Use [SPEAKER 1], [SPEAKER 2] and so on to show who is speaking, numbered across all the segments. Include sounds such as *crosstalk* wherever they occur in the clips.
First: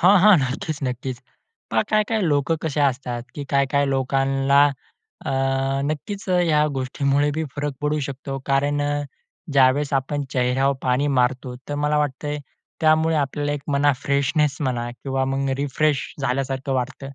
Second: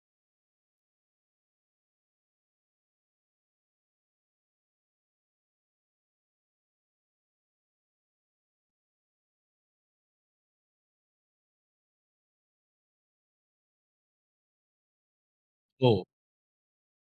[SPEAKER 1] हां, हां. नक्कीच, नक्कीच. पहा काय-काय लोकं कसे असतात की काय काय लोकांना अ, नक्कीच अ, या गोष्टीमुळे बी फरक पडू शकतो कारण अ, ज्यावेळेस आपण चेहऱ्यावर पाणी मारतो, तर मला वाटतंय त्यामुळे आपल्याला एक म्हणा, फ्रेशनेस म्हणा किंवा मग रिफ्रेश
[SPEAKER 2] हो.
[SPEAKER 1] झाल्यासारखं वाटतं.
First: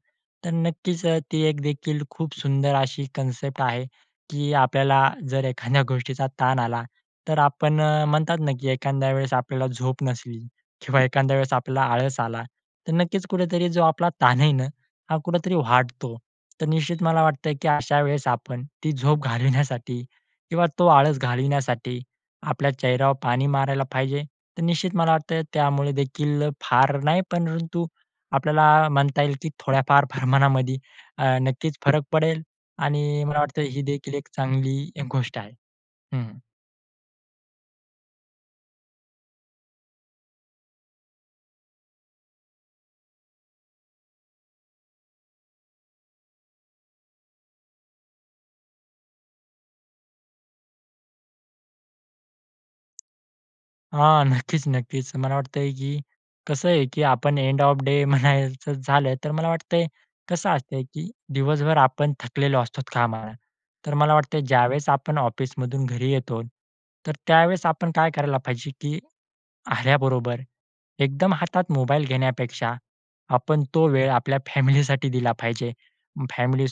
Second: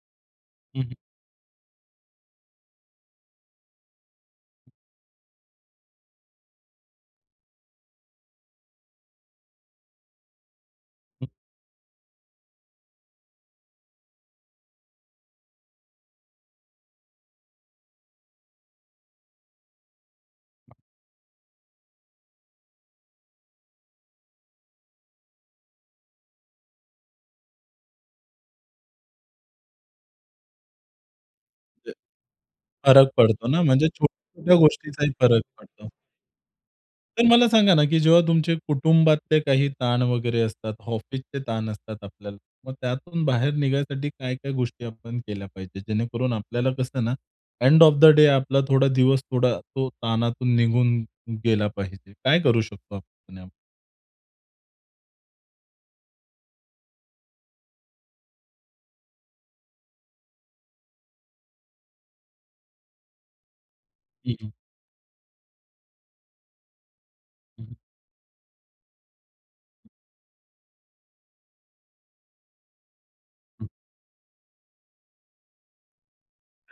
[SPEAKER 1] तर
[SPEAKER 2] हं, हं.
[SPEAKER 1] नक्कीच अ, ती एक देखील खूप सुंदर अशी कन्सेप्ट आहे की आपल्याला जर एखाद्या गोष्टीचा ताण आला, तर आपण अ, म्हणतात ना की एखाद्या वेळेस आपल्याला झोप नसली किंवा
[SPEAKER 2] हं.
[SPEAKER 1] एखाद्या वेळेस आपल्याला आळस आला, तर नक्कीच कुठेतरी जो आपला ताण आहे ना हा कुठेतरी वाढतो. तर निश्चित मला वाटतं की अशा वेळेस आपण ती झोप घालवण्यासाठी किंवा तो आळस घालविण्यासाठी आपल्या चेहऱ्यावर पाणी मारायला पाहिजे. तर निश्चित मला वाटतं त्यामुळेदेखील फार नाही, परंतु आपल्याला म्हणता येईल की थोड्याफार प्रमाणामध्ये अ, नक्कीच
[SPEAKER 2] ते.
[SPEAKER 1] फरक पडेल
[SPEAKER 2] फरक
[SPEAKER 1] आणि मला
[SPEAKER 2] पडतो ना?
[SPEAKER 1] वाटतं ही
[SPEAKER 2] म्हणजे
[SPEAKER 1] देखील एक
[SPEAKER 2] छोट्या-छोट्या
[SPEAKER 1] चांगली
[SPEAKER 2] गोष्टींचाही
[SPEAKER 1] गोष्ट
[SPEAKER 2] फरक
[SPEAKER 1] आहे.
[SPEAKER 2] पडतो.
[SPEAKER 1] हं.
[SPEAKER 2] तर मला सांगा ना की जेव्हा तुमचे कुटुंबातले काही ताण वगैरे असतात, ऑफिसचे ताण असतात आपल्याला. मग त्यातून बाहेर निघायसाठी काय-काय गोष्टी आपण केल्या पाहिजेत. जेणेकरून आपल्याला कसं ना, एंड ऑफ द डे आपला थोडा दिवस थोडा तो ताणातून निघून गेला पाहिजे? काय करू शकतो आपण?
[SPEAKER 1] हां. नक्कीच, नक्कीच. मला वाटतंय की कसं आहे की आपण एंड ऑफ द डे म्हणायचं झालं, तर मला वाटतंय कसं असतंय की दिवसभर आपण थकलेलो असतो कामाला. तर मला
[SPEAKER 2] हं,
[SPEAKER 1] वाटतय
[SPEAKER 2] हं.
[SPEAKER 1] ज्यावेळेस आपण ऑफिसमधून घरी येतो, तर त्यावेळेस
[SPEAKER 2] हं, हं.
[SPEAKER 1] आपण काय करायला पाहिजे, की आल्याबरोबर एकदम हातात मोबाईल घेण्यापेक्षा आपण
[SPEAKER 2] हं.
[SPEAKER 1] तो वेळ आपल्या फॅमिलीसाठी दिला पाहिजे.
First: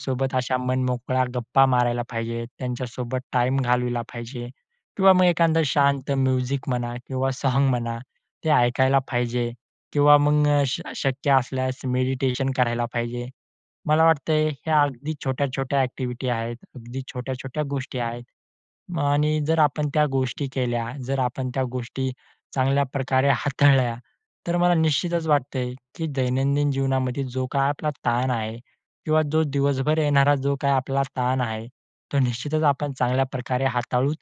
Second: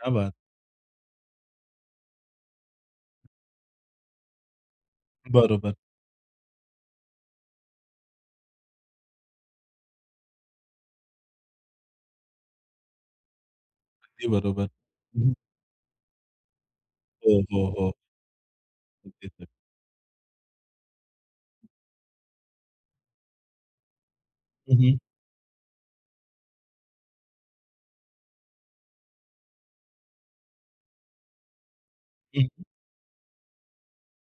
[SPEAKER 2] क्या बात!
[SPEAKER 1] अशा मनमोकळा गप्पा मारायला पाहिजे. त्यांच्यासोबत टाईम घालवला पाहिजे किंवा मग एखादं
[SPEAKER 2] बरोबर.
[SPEAKER 1] शांत म्युझिक म्हणा किंवा सॉन्ग म्हणा ते ऐकायला पाहिजे किंवा मग श शक्य असल्यास मेडिटेशन करायला पाहिजे. मला
[SPEAKER 2] अगदी
[SPEAKER 1] वाटतंय
[SPEAKER 2] बरोबर.
[SPEAKER 1] हे अगदी
[SPEAKER 2] हं, हं.
[SPEAKER 1] छोट्या-छोट्या ॲक्टिव्हिटी आहेत. अगदी
[SPEAKER 2] हो,
[SPEAKER 1] छोट्या-छोट्या
[SPEAKER 2] हो, हो.
[SPEAKER 1] गोष्टी आहेत
[SPEAKER 2] अगदी
[SPEAKER 1] आणि
[SPEAKER 2] खरं.
[SPEAKER 1] जर आपण त्या गोष्टी केल्या, जर आपण त्या गोष्टी चांगल्या प्रकारे हाताळल्या, तर मला
[SPEAKER 2] हं, हं.
[SPEAKER 1] निश्चितच वाटतंय की दैनंदिन जीवनामध्ये जो काही आपला ताण आहे किंवा जो दिवसभर येणारा जो काही आपला ताण आहे, तो
[SPEAKER 2] हं, हं.
[SPEAKER 1] निश्चितच आपण चांगल्याप्रकारे हाताळू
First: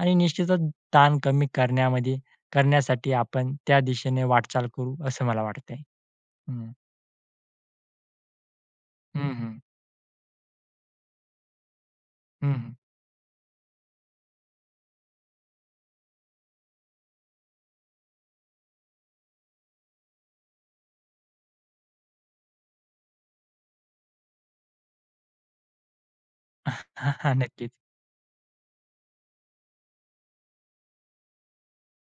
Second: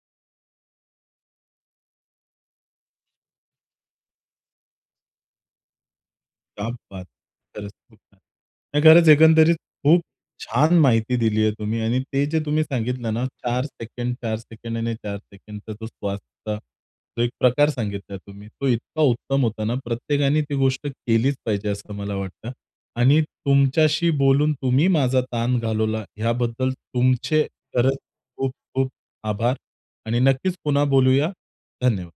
[SPEAKER 1] आणि निश्चितच ताण कमी करण्यामध्ये करण्यासाठी आपण त्या दिशेने वाटचाल करू असं मला वाटतंय.
[SPEAKER 2] क्या
[SPEAKER 1] हं.
[SPEAKER 2] बात! खरंच खूप छान. नाही खरंच
[SPEAKER 1] हं,
[SPEAKER 2] एकंदरीत
[SPEAKER 1] हं.
[SPEAKER 2] खूप छान माहिती दिली आहे तुम्ही आणि ते जे
[SPEAKER 1] हं,
[SPEAKER 2] तुम्ही
[SPEAKER 1] हं.
[SPEAKER 2] सांगितलं ना 4 सेकंद, 4 सेकंद, आणि 4 सेकंदचा तो श्वास होता जो एक प्रकार सांगितला तुम्ही तो इतका उत्तम होता ना, प्रत्येकाने ती गोष्ट केलीच पाहिजे असं मला वाटतं आणि तुमच्याशी बोलून तुम्ही माझा ताण घालवला, याबद्दल
[SPEAKER 1] *chuckles* हां, हां.
[SPEAKER 2] तुमचे
[SPEAKER 1] नक्कीच.
[SPEAKER 2] खरंच खूप खूप आभार आणि नक्कीच पुन्हा बोलूया. धन्यवाद.